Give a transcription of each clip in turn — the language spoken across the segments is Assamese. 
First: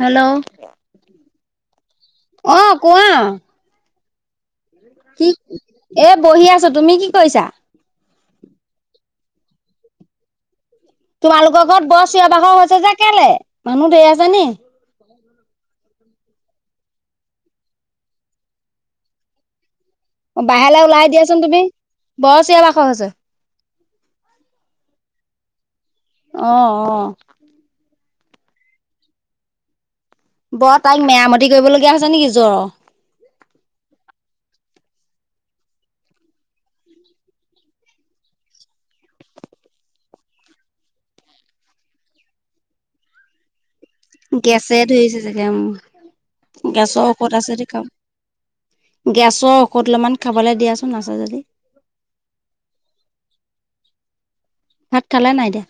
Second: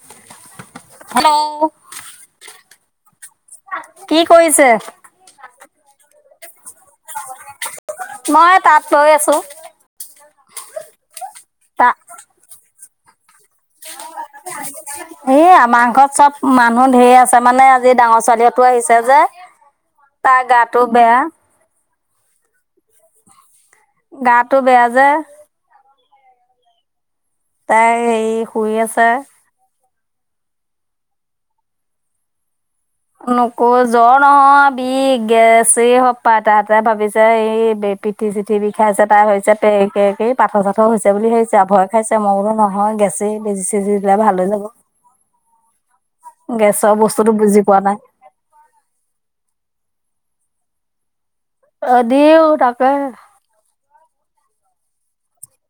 হেল্ল', হেল্ল' অ' কোৱা? কি কৰিছে? কি এ বহি আছো। তুমি কি কৰিছা? মই তাত বৈ আছো। তোমালোকৰ ঘৰত তা বৰ চিঞ বাখৰ হৈছে যে কেলে মানুহ ধেই আছে নি? এই আমাৰ ঘৰত চব মানুহ ধেই আছে মানে আজি ডাঙৰ ছোৱালীতো আহিছে যে। তাৰ গাটো বাহেলৈ ওলাই বেয়া, দিয়াচোন তুমি বৰ চিয়ৰ বাখৰ হৈছে। গাটো বেয়া যে। অ-অ, তাই হে শুই আছে। বৰ তাইক মেৰামতি কৰিব লগগীয়া হৈছে নেকি জ্বৰৰ। নকো জ্বৰ নহয় বি গেছ এই সপ্তাহ তাহতে ভাবিছে এই, পিঠি-চিঠি বিখাইছে তাৰ হৈছে তে কে পাৰ চাথৰ হৈছে বুলি ভাবিছে ভয় খাইছে মই বোলো নহয়। গেছে বেজি-চেজী গেছে ধৰিছে চাগে গেছৰ বস্তুটো ঔষদ আছে। বুজি পোৱা নাই। গেছৰ ঔষধ অলপমান খাবলে দিয়াচোন আছে যদি। অ দিওঁ তাকে। ভাত খালে নাই এতিয়া?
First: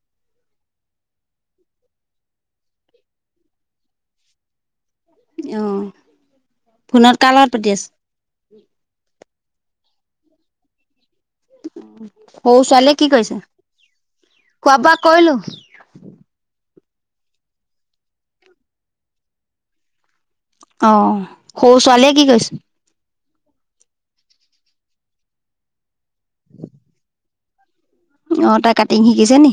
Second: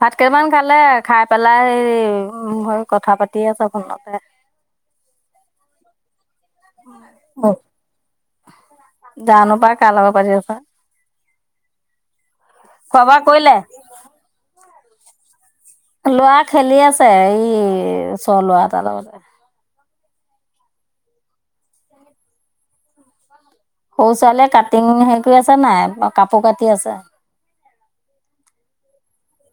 ভাত কেইটামান খালে, খাই পেলাই সেই হৈ কথা পাতি আছ ফোনতে। অহ, ফোনত কাৰ লগত পাতি আছে? জানো পায় কালাৰ লগত পাতি আছে। সৌ ছোৱালীয়ে খোৱা কি বোৱা কৈছে? কৰিলে? খোৱা-বোৱা কৰিলোঁ। লৰা খেলি আছে এই ওচ লৰা এটাৰ লগতে। অঁ সৰু ছোৱালীয়ে কি কৈছে? সৰু ছোৱালীয়ে কাটিং সেই কৰি আছে নাই কাপোৰ কাটি আছে। অ তাই কাটিং শিকিছে নি?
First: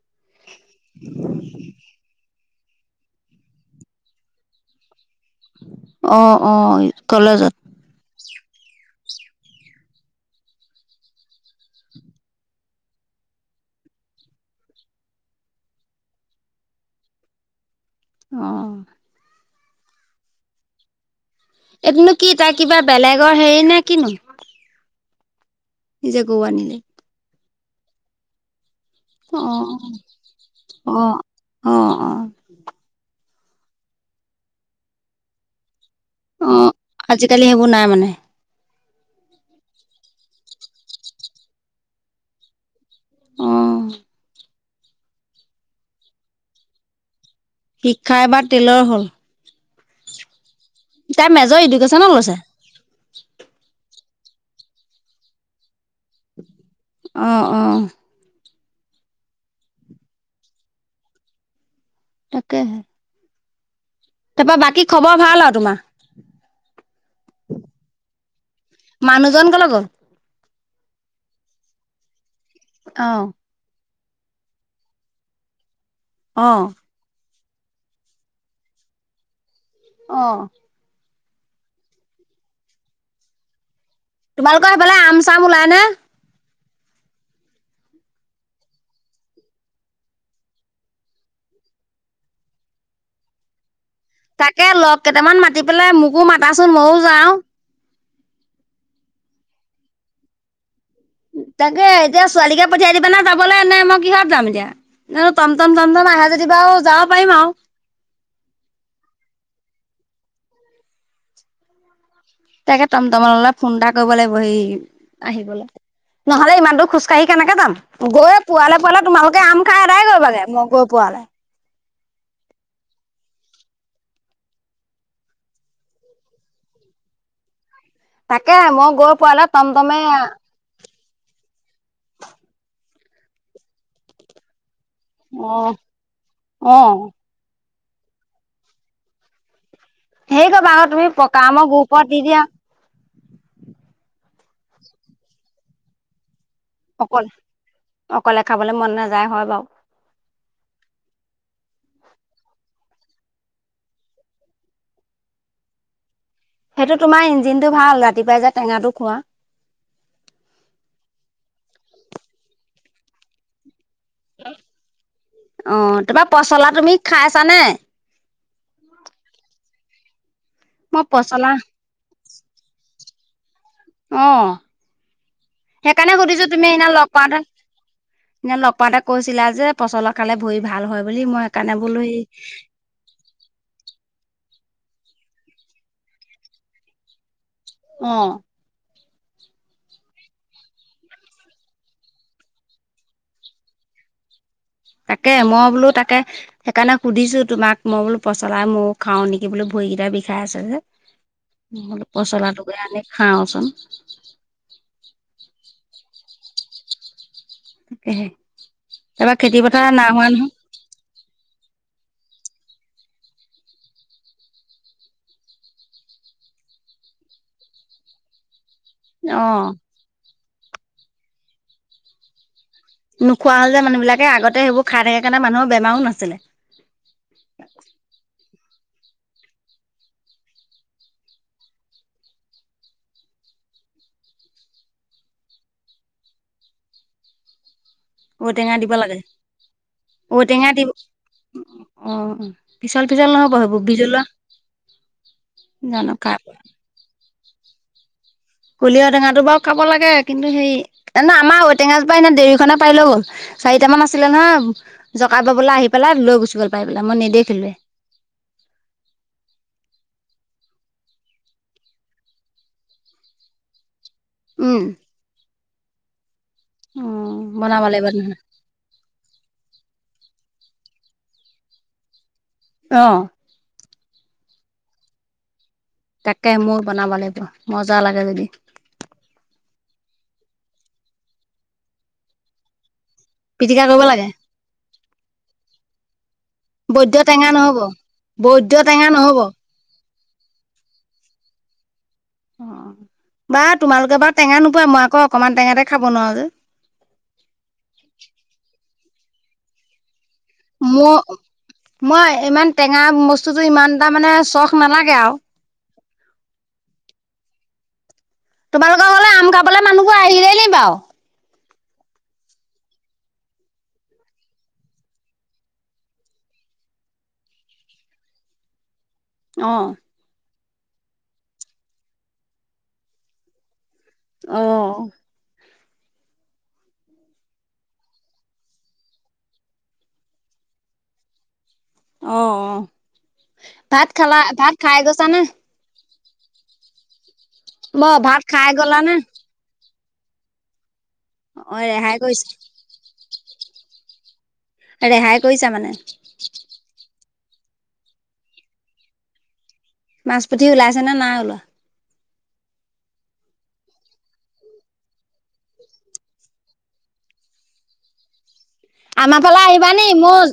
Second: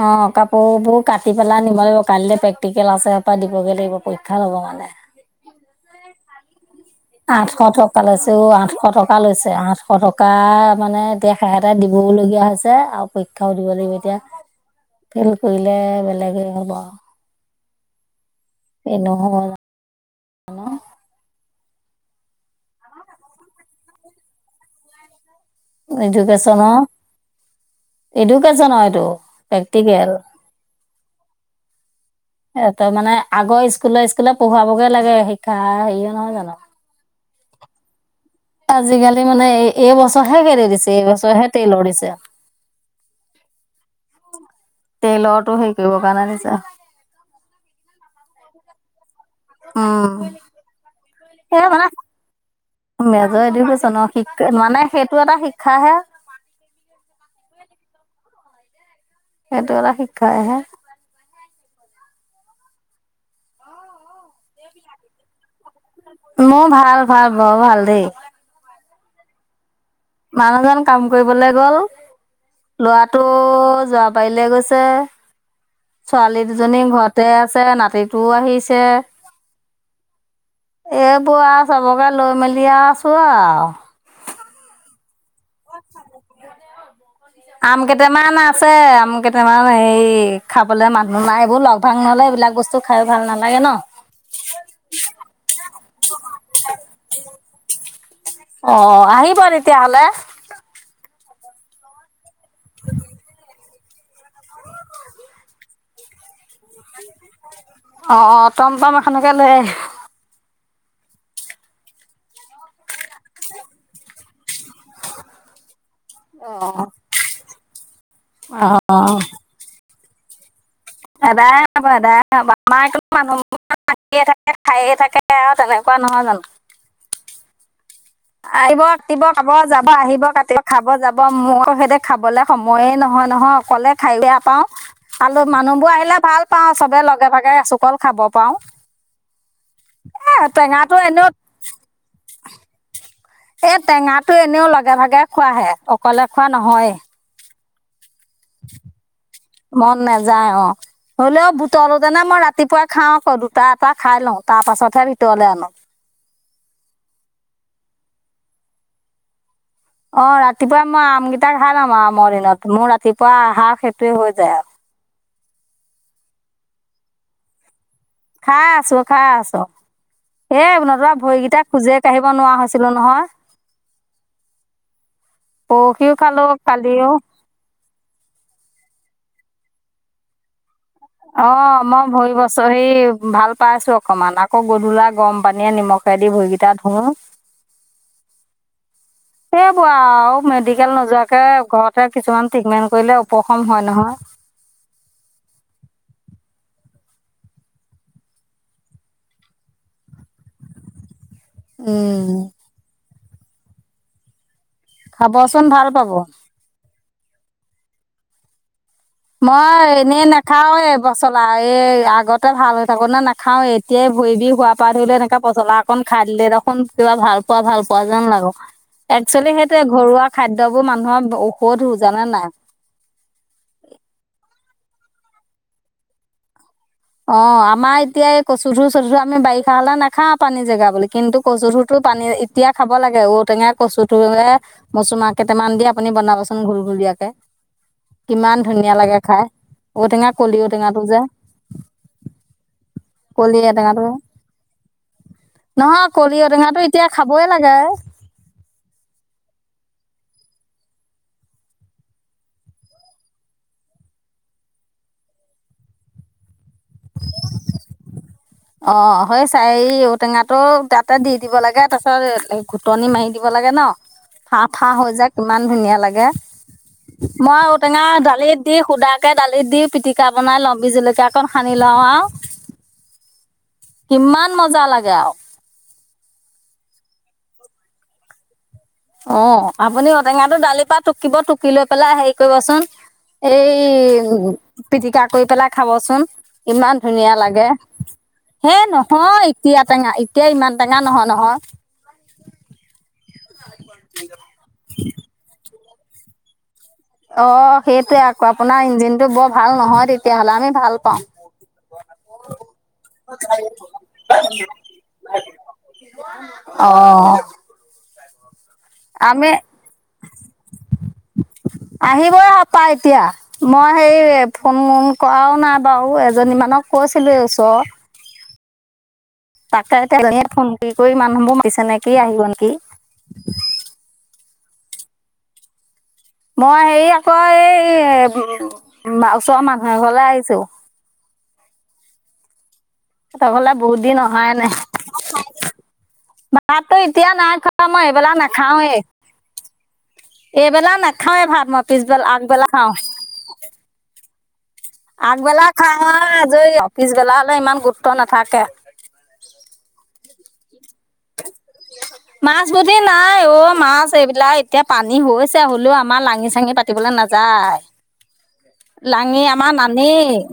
অঁ কাপোৰবোৰ কাটি পেলাই নিব [unintelligible] টিকেল আছে দিবগে লাগিব পৰীক্ষা ল'ব মানে। অঁ অঁ আঠশ টকা লৈছে অ' আঠশ টকা। টকা লৈছে আঠশ টকা, মানে এতিয়া সে এটা দিবওলগীয়া হৈছে আৰু পৰীক্ষাও দিব লাগিব এতিয়া। ফেল কৰিলে বেলেগে হ'ব আ অ [unintelligible] এইটোনো কি তাইৰ কিবা বেলেগৰ হেৰি নে কিনো? নিজে গৰু আনিলে এডুকেশচনৰ, এডুকেশচনৰ অ প্ৰেকটিকেল। অ অ অ ইয়াতে মানে আগৰ স্কুলে স্কুলে পঢ়োৱাবগে লাগে শিক্ষা হেৰিয় নহয় অ জানো আজিকালি সেইবোৰ নাই মানে? আজিকালি মানে এই এইবছৰহে [unintelligible] দিছে এইবছৰহে তেলৰ দিছে অহ তেলৰটো হেৰি কৰিবৰ কাৰণে দিছে। শিক্ষা এবা তেলৰ হ'ল। অঁহ, তাই মেজৰ সে মানে ইডুকেশ্যনত লৈছে মেজৰ এডুকেশনত শিক মানে সেইটো এটা শিক্ষাহে। অ অ সেইটো এটা শিক্ষাই হে। তাকেহে। তাৰ পা বাকী খবৰ ভাল আৰু তোমাৰ। মোৰ ভাল ভাল ব ভাল দেই। মানুহজন কলৈ গ'ল? মানুহজন কাম কৰিবলৈ গ'ল, অ লৰাটো যোৱা পাৰিলে গৈছে, ছোৱালী অ দুজনী ঘৰতে আছে আছে নাতিটো আহিছে। অ এইবোৰ আৰু চবকে লৈ মেলি আছো আও। তোমালোকৰ সেইফালে আম চাম ওলাই নে? আম কেইটামান আছে আম কেইটামান হেয়ি খাবলে মানুহ নাই, এইবোৰ লগ ধাং নহলে বিলাক বস্তু খাই ভাল নালাগে ন তাকে লগ কেইটামান মাতি পেলাই মোকো মাতাচোন মইও যাওঁ। অ আহিব তেতিয়াহ'লে তাকে এতিয়া ছোৱালীকে পঠিয়াই দিবা নে যাবলে নে? মই কিহত যাম এতিয়া, জানো টমটম মটম আহে যদি জিবা যাব পাৰিম আও। অ অ টমটম এখনকে লৈ আহিব তাকে টম টমলে ফোন এটা কৰিব লাগিব সি আহিবলে। অ নহলে ইমানটোো খোজকাঢ়ি কেনেকে যাম গৈে পোৱালে অ পোৱালে তোমালোকে আম খাই আদায় গৈ বাগে মোক গৈ পোৱালে এদাই আমাৰ একো মানুহ িয়ে থাকে খায়ে থাকে আৰু তেনেকুৱা নহয় জানো তাকে আহিব মই গৈ কাটিব পোৱালে কাব যাব টমটমে আহিব কতিিব খাব যাব াব মোৰ সিতে খাবলে সময়ে নহয় নহয় অকলে খাই বেয়া পাও আৰুল অ' মানুহবোৰ আহিলে ভাল পাওঁ অ' চবে লগে ভাগে এচুকল খাব পাৰওঁ সেই কৰিববা আকৌ তুমি পকা আমৰ গুপৰত দি দিয়া এ টেঙাটো এনেও লগে ভাগে খোৱাহে অকলে খোৱা নহয় অকলে অকলে খাবলৈ মন নাযায় হয় বাৰু। মন নাযায় অ হ'লেও িতলোতেনে মই ৰাতিপুৱাই খাওঁ আকৌ দুটা এটা খাই লওঁ তাৰ পাছতহে ভিতৰলে আনো সেইটো তোমাৰ ইঞ্জিন টো ভাল ৰাতিপুৱাই যে টেঙাটো খোৱা অ ৰাতিপুৱা মই আম কেইটা খাই লাম আৰু আমৰ দিনত মোৰ ৰাতিপুৱা আহা খ েই হৈ যায় আৰু অ তোমাৰ পচলা তুমি খাইছানে খ আছো খা আছো এ মই নতৰা পচলা ভৰিকেইটা খোজে কাঢ়িব নোৱাৰা হৈছিলো নহয় আহ পৰহিও সেইকাৰণে খালোঁ সুধিছো তুমি সেইদিনা কালিও লগ পাতে সদিনা লগ পাতে কৈছ চিলা যে পচল কাৰালে ভৰি ভাল হয় বুলি মই অ সেইকাৰণে বোলো মই এই ভৰি বছৰ ভাল পাই আছো অকমান আ আকৌ গধূলা গৰম পানীয়ে নিমখেদি ভৰিকেইটা ধোওঁ উম সেই বোৱা আৰু মেডিকেল নোযোৱাকে ঘৰতে কিছুমান ট্ৰিটমেন্ট কৰিলে উপশম হয় নহয় তাকে মই বোলো তাকে সেইকাৰণে সুধিছো তোমাক মই বোলো পচলাই ময় খাওঁ নেকি বো ভ কৰা বি খাই আছ যে ল উম, পচলা োকে আনি খাওচোন খাবচোন ভাল পাব াক মই এনেই নাখাওৱে বচলা এই আগতে ভাল হৈ থাকো নে নাখাও এতিয়াই ভৰিবিখ হোৱা পা ধৰিলে এনেকে পচলা অকন খাই দিলে দেখোন খোন কিবা ভাল পোৱা ভাল পোৱা যেন লাগো একচোৱেলি অ', সেইটো ঘৰুৱা খাদোবোৰ মানুহৰ ঔষধ শো জানে নাই নোখোৱা হল যে মানুহবিলাকে আগতে সেইবোৰ খাই থাকে কাৰণে মানুহৰ বেমাৰো নাছিলে [inaudible] অ আমাৰ এতিয়া ক চুধুৰ চধুৰু আমি বাৰিষা হ'লে নাখা পানী জেগা বুলি কিন্তু কচু ধুৰতো পানী এতিয়া খাব লাগে ঔ টেঙা কচুটোয়ে মচুমা কেইটামান দি আপুনি বনাবচোন ঘূুৰ ঘূৰিয়াকে [unintelligible] কিমান ঔটেঙা দিব ধুনীয়া লাগে খাই ঔটেঙা কলি ঔটেঙাটো যে [inaudible] অ পিচাল পিছাল নহ'ব কলি সেইবোৰ ঔটেঙাটো বিজলোৱা নহয় কলি ঔ টেঙাটো এতিয়া খাবই লাগে কলিয়হৰ টেঙাটো বাৰু খাব লাগে কিন্তু হেৰি এ আমাৰ ঔটেঙাপ পৰা এ দেৰীখনে পাৰি লৈ গ'ল চাৰিটা মান আছিলে নহয় জকাই বাবলৈ আহি পেলাই লৈ গুছি গল পাই পেলা মইন দেখিলে [inaudible] অ সেই হয় চা টেঙাটো তাতে দি দিব লাগে তাৰ পিছত ঘুটনি মাৰি দিব লাগে লাগে ন ফাঁ উম ফা হৈ যায় কিমান ধুনীয়া লাগে মই বনাব ঔটেঙা লাগিব তেনেহ'লে দালিত দি শুদ কে দালিত দি পিটিকা বনাই লওঁ বিজুলকীয়া অক সানি লওঁ আৰু অ কিমান মজা লাগে আৰু। তাকে মোৰ বনাব লাগিব মজা লাগে যদি। অ', আপুনি ঔটেঙাটো দালিৰ পৰা টুকিব টুকি লৈ পেলাই হেৰি কৰিবচোন এই পিটিকা কৰিব লাগে পিটিকা কৰি পেলাই খাবচোন। ইমান বৈদ্য ধুনীয়া টেঙা লাগে নহ'ব বৈদ্য হে টেঙা নহ'ব নহয় অ এতিয়া টেঙা এতিয়া ইমান টেঙা নহয় নহয়। বা তোমালোকে বাৰু টেঙা নোপোৱা মই আকৌ অকণমান টেঙাতে খাব নোৱাৰো যে। অ', সেইটোৱে আকৌ আপোনাৰ ইঞ্জিনটো বৰ ভাল নহয় তেতিয়াহলে আমি ভাল পাওঁ। মোৰ মই ইমান টেঙা বস্তুটো ইমান তটা মানে চখ নালাগে আৰু অ'। তোমালোকৰ ঘৰলে আম খাবলৈ মানুহবোৰ আহিলেই নি বাৰু। আহিবই হাপা এতিয়া মই সেই ফোন কৰাও নাই বাৰু এজনীমান আনক কৈছিলোঁ এইছো অ'। তাকে এতিয়াজন ফোন কৰি কৰি মানুহবোৰ মতিছে নে কি আহিব নেকি? অহ। মই হেৰি আকৌ এই ওচৰৰ মানুহ এঘৰলে আহিছো অ', অ', সিহঁতৰ ঘৰলে বহুত ভাত খালা ভাত খাই গৈছা নে? ভাততো এতিয়া নাই খোৱা ব মই এইবেলা ভাত খাই নাখাওৱে। গ'লা নে? এইবেলা নাখাওেই ভাত অ', মই ৰেহাই পিছবেলা কৰিছ আগবেলা খাওঁ। ৰেহাই আগবেলা কৰিছা খা মানে আজৰি আও, পিছবেলা ইমান গুৰুত্ব নাথাকে। মাছ, পুঠি ওলাইছে নে নাই ওলোৱা। মাছ বি নাই অ', মাছ এইবিলাক এতিয়া পানী হৈছে হ'লেও আমাৰ লাঙি চাঙি পাতিব কে নাযায়। [inaudible] লাঙি আমাৰ ফালে আহিবানি নানেই। মোৰ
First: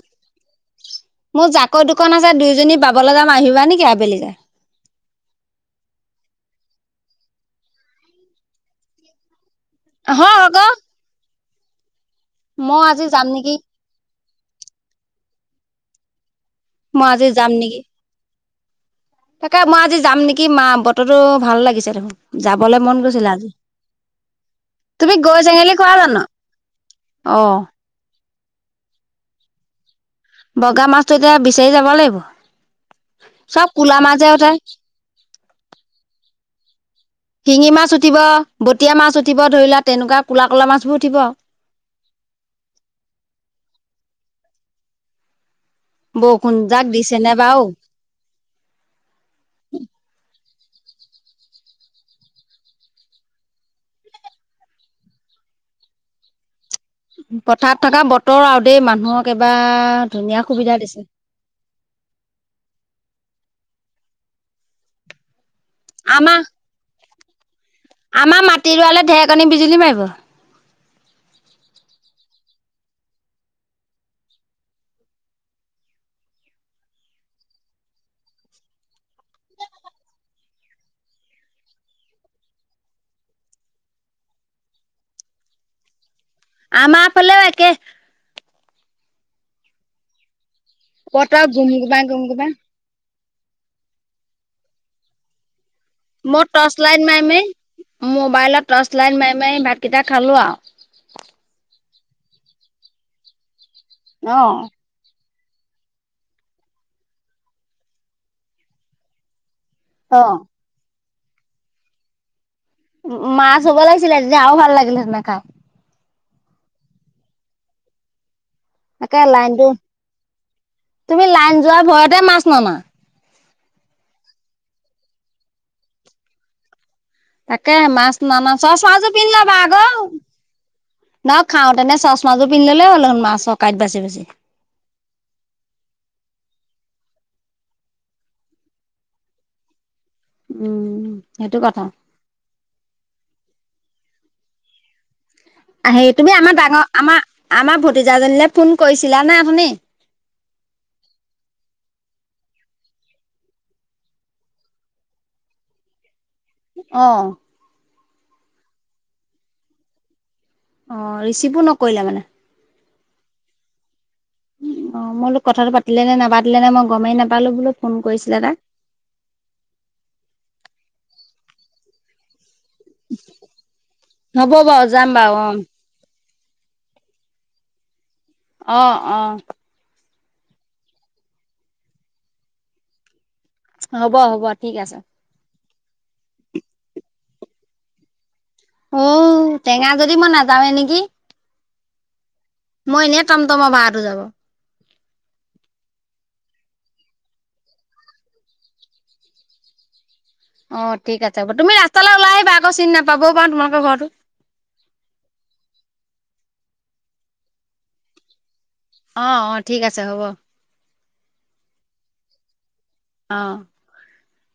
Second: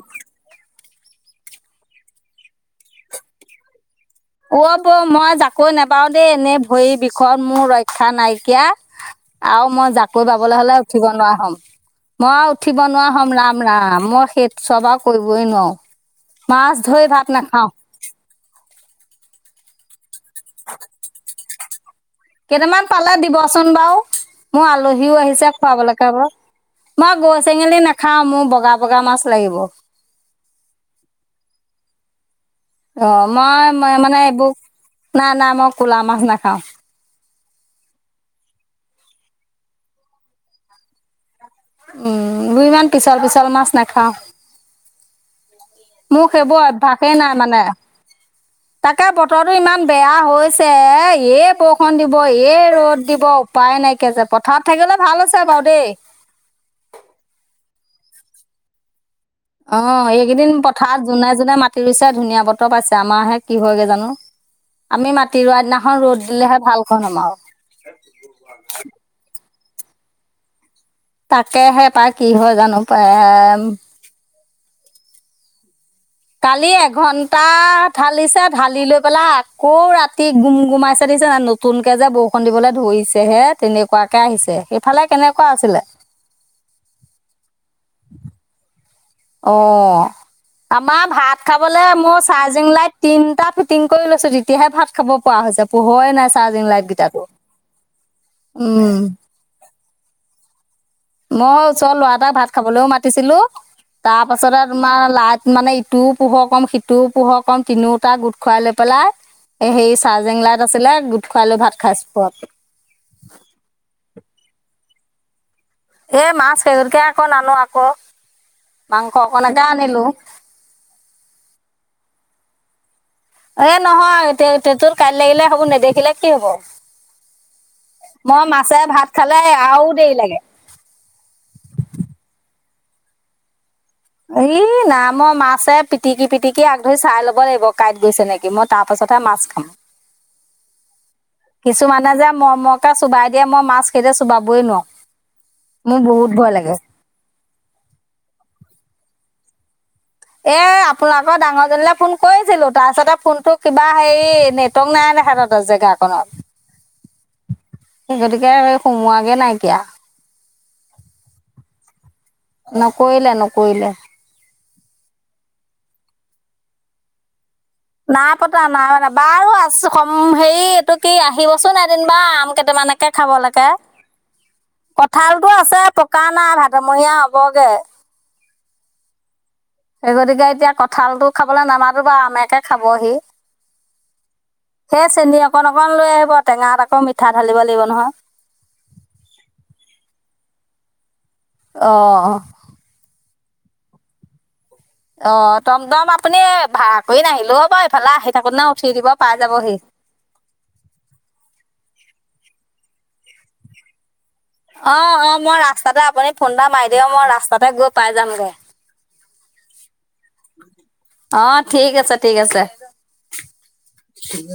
মোৰ জাকৈ দুখন আছে দুইজনী বাবলৈ যাম আহিবা নেকি আবেলি। অ', বৌ মই জাকৈ নাবাও দেই এনেই সেই বিষয়ত মোৰ ৰক্ষা নাইকিয়া আৰু মই জাকৈ হয় বাবলৈ আকৌ হলে উঠিব নোৱাৰা হ'ম। মই আৰু উঠিব আজি নোৱাৰা যাম হ'ম নেকি ৰাম ৰাম মই সেই চব আৰু কৰিবই নোৱাৰো। মাছ ধৰে মই ভাত আজি যাম নাখাওঁ। নেকি? তাকে মই আজি যাম নেকি? কি মা, বতৰো ভাল লাগিছে দেখোন, যাবলৈ কেইটামান মন পালে গৈছিলে আজি। দিবচোন বাৰু। মোৰ তুমি আলহীও গৰৈ আহিছে চেঙেলী খোৱা খুৱাবলৈকে জানো? আকৌ। মই গৰৈ, অ', চেঙেলী নাখাওঁ মোৰ বগা বগা মাছ লাগিব। বগা মাছতটো এতিয়া বিচাৰি যাব লাগিব। অ', চব মই ক'লা মাছ মানে যে উঠে। এইবোৰ নাই, নাই, মই ক'লা মাছ নাখাওঁ। শিঙি মাছ উঠিব, বটীয়া মাছ উঠিব, ধৰি লোৱা তেনেকুৱা ক'লা ক'লা মাছবোৰ উঠিব। উম, দুই ইমান পিছল পিছল মাছ নাখাওঁ। মোৰ বৰষুণ সেইবোৰ যাক অভ্যাসেই দিছেনে নাই, মানে, বাৰু তাকে বতৰটো ইমান বেয়া হৈ এই বৰষুণ দিব, এই ৰ'দ দিব, উপায় নাইকিয়া যে পথাৰত থাকিলে ভাল হৈছে বাৰ [unintelligible] পথাৰত থকা বতৰ আৰু দেই মানুহক অ', এবাৰ ধুনীয়া এইকেইদিন সুবিধা দিছে পথাৰত যোনে যোনে মাতি ৰুইছে, ধুনীয়া বতৰ পাইছে, আমাৰাহে কি হয়গৈ জানো? আমি মাটি ৰোৱা দিনাখন ৰ'দ আমাৰ দিলেহে ভাল পাম আৰু। আমাৰ মাটি ৰোৱালৈ ঢেৰেকণী বিজুলী মাৰিব। তাকেহে পাই, কি হয় জানো পাই? কালি এঘণ্টা ঢালিছে, ঢালি লৈ পেলাই, আকৌ ৰাতি গুম গুমাইছে দি নতুনকে যে বৰষুণ দিবলৈ ধৰিছেহে তেনেকুৱাকে আহিছে, সেইফালে কেনেকুৱা আছিলে? আমাৰ ফালেও একেই। অ', আমাৰ ভাত বতৰ গুম খাবলে গুমাই মোৰ গুম গুমাই চাৰ্জিং লাইট তিনটা ফিটিং কৰি লৈছো তেতিয়াহে ভাত খাব পোৱা হৈ যাব। মোৰ টৰ্চ লাইন মাৰি মাৰি, মোবাইলত উম টৰ্চ লাইন মাৰি মাৰি কেইটা খালোঁ আৰু। মই ওচৰৰ ল'ৰা এটাক ভাত খাবলৈও মাতিছিলো। তাৰ অ পাছতে তোমাৰ ল মানে, ইটোও পোহৰ কম, সিটোও পোহৰ কম, তিনিওটা গোট খোৱাই লৈ পেলাই এ সেই অ চাৰ্জিং লাইট আছিলে, গোট খুৱাই লৈ ভাত খাইছ [inaudible] মা চ'ব লাগিছিলে তেতিয়া ভাল লাগিলে [inaudible] এ, মাছ [inaudible] আকৌ ন নো আকৌ মাংস তে অকণকে লাইনটো, আনিলো তুমি লাইন যোৱা ভয়তে মাছ ননা। এ, নহয় [inaudible] লাগিলে হ'ব নেদেখিলে কি হব? তাকে মাছ মই নানা, মাছে ভাত চচমাযোৰ পিন্ধি খালে লবা আৰু আকৌ। দেৰি লাগে ন খাওতেনে চচমাজোৰ পিন্ধি ললে হ'ল [inaudible] বাচি ই নামৰ মাছে পিটিকি পিটিকি আগ ধৰি চাই ল'ব লাগিব, কাঁইট গৈছে নেকি। মই তাৰ পাছতহে মাছ খাম। উম সেইটো কথা কিছুমানে যে মৰমৰকে চোবাই দিয়ে মই মাছ কেইটা চোবাবই নোৱাৰোঁ। মোৰ হেৰি বহুত তুমি ভয় আমাৰ লাগে ডাঙৰ আমাৰ আমাৰ ভতিজাজনীলৈ ফোন কৰিছিলানে আপুনি? এ', আপোনোকৰ ডাঙৰজনীলৈ ফোন কৰিছিলো, তাৰপিছতে ফোনটো কিবা হেৰি নেটৱৰ্ক নাই। [inaudible] জেগাখনত অহ! গতিকে সোমোৱাগে নাইকিয়া। অ', ৰিচিভো নকৰিলে মানে? নকৰিলে, নকৰিলে। অ', মই বোলোঁ কথাটো পাতিলে নে নাপাতিলে নে মই গমেই নাপালোঁ বোলো। ফোন নাই কৰিছিলে তাই পতা, নাই পতা। বাৰু, আছ হেৰি। এইটো কি আহিবচোন এদিন বা কেইটামানকে খাবলোকে। হ'ব বাৰু যাম বাৰু অ কঠালতটো আছে পকা নাই ভাদমহীয়া হ'বগে। অ', অ' সেই গতিকে এতিয়া কঁঠালটো খাবলৈ নামাটো বাৰ, আমেকে খাবহি। হ'ব, হ'ব, ঠিক আছে। সেই চেনি অকণ অকণ লৈ আহিব টেঙাত আকৌ মিঠা ঢালিব লাগিব নহয় উ টেঙা যদি মই নাযাাৱে নেকি অ মই এনে তাম তোমাৰ ভাাটো যাব অ তম দটম আপুনি ভাড়া কৰি নাহিলো হ বাৰ ইফালে আহি থাকো ন উঠি দিব পাই যাবহি অ ঠিক আছে বাৰু তুমি ৰাস্তালৈ ওলাই আহিবা আকৌ চিনি নাপাবও পাৰো তোমালোকৰ ঘৰৰতটো অ অ মই ৰাস্তাতে আপুনি ফোন এটা মাৰি দেউ মই ৰাস্তাতে গৈ পাই যামগৈ অ অ ঠিক আছে হ'ব অ ঠিক আছে ঠিক আছে অ উ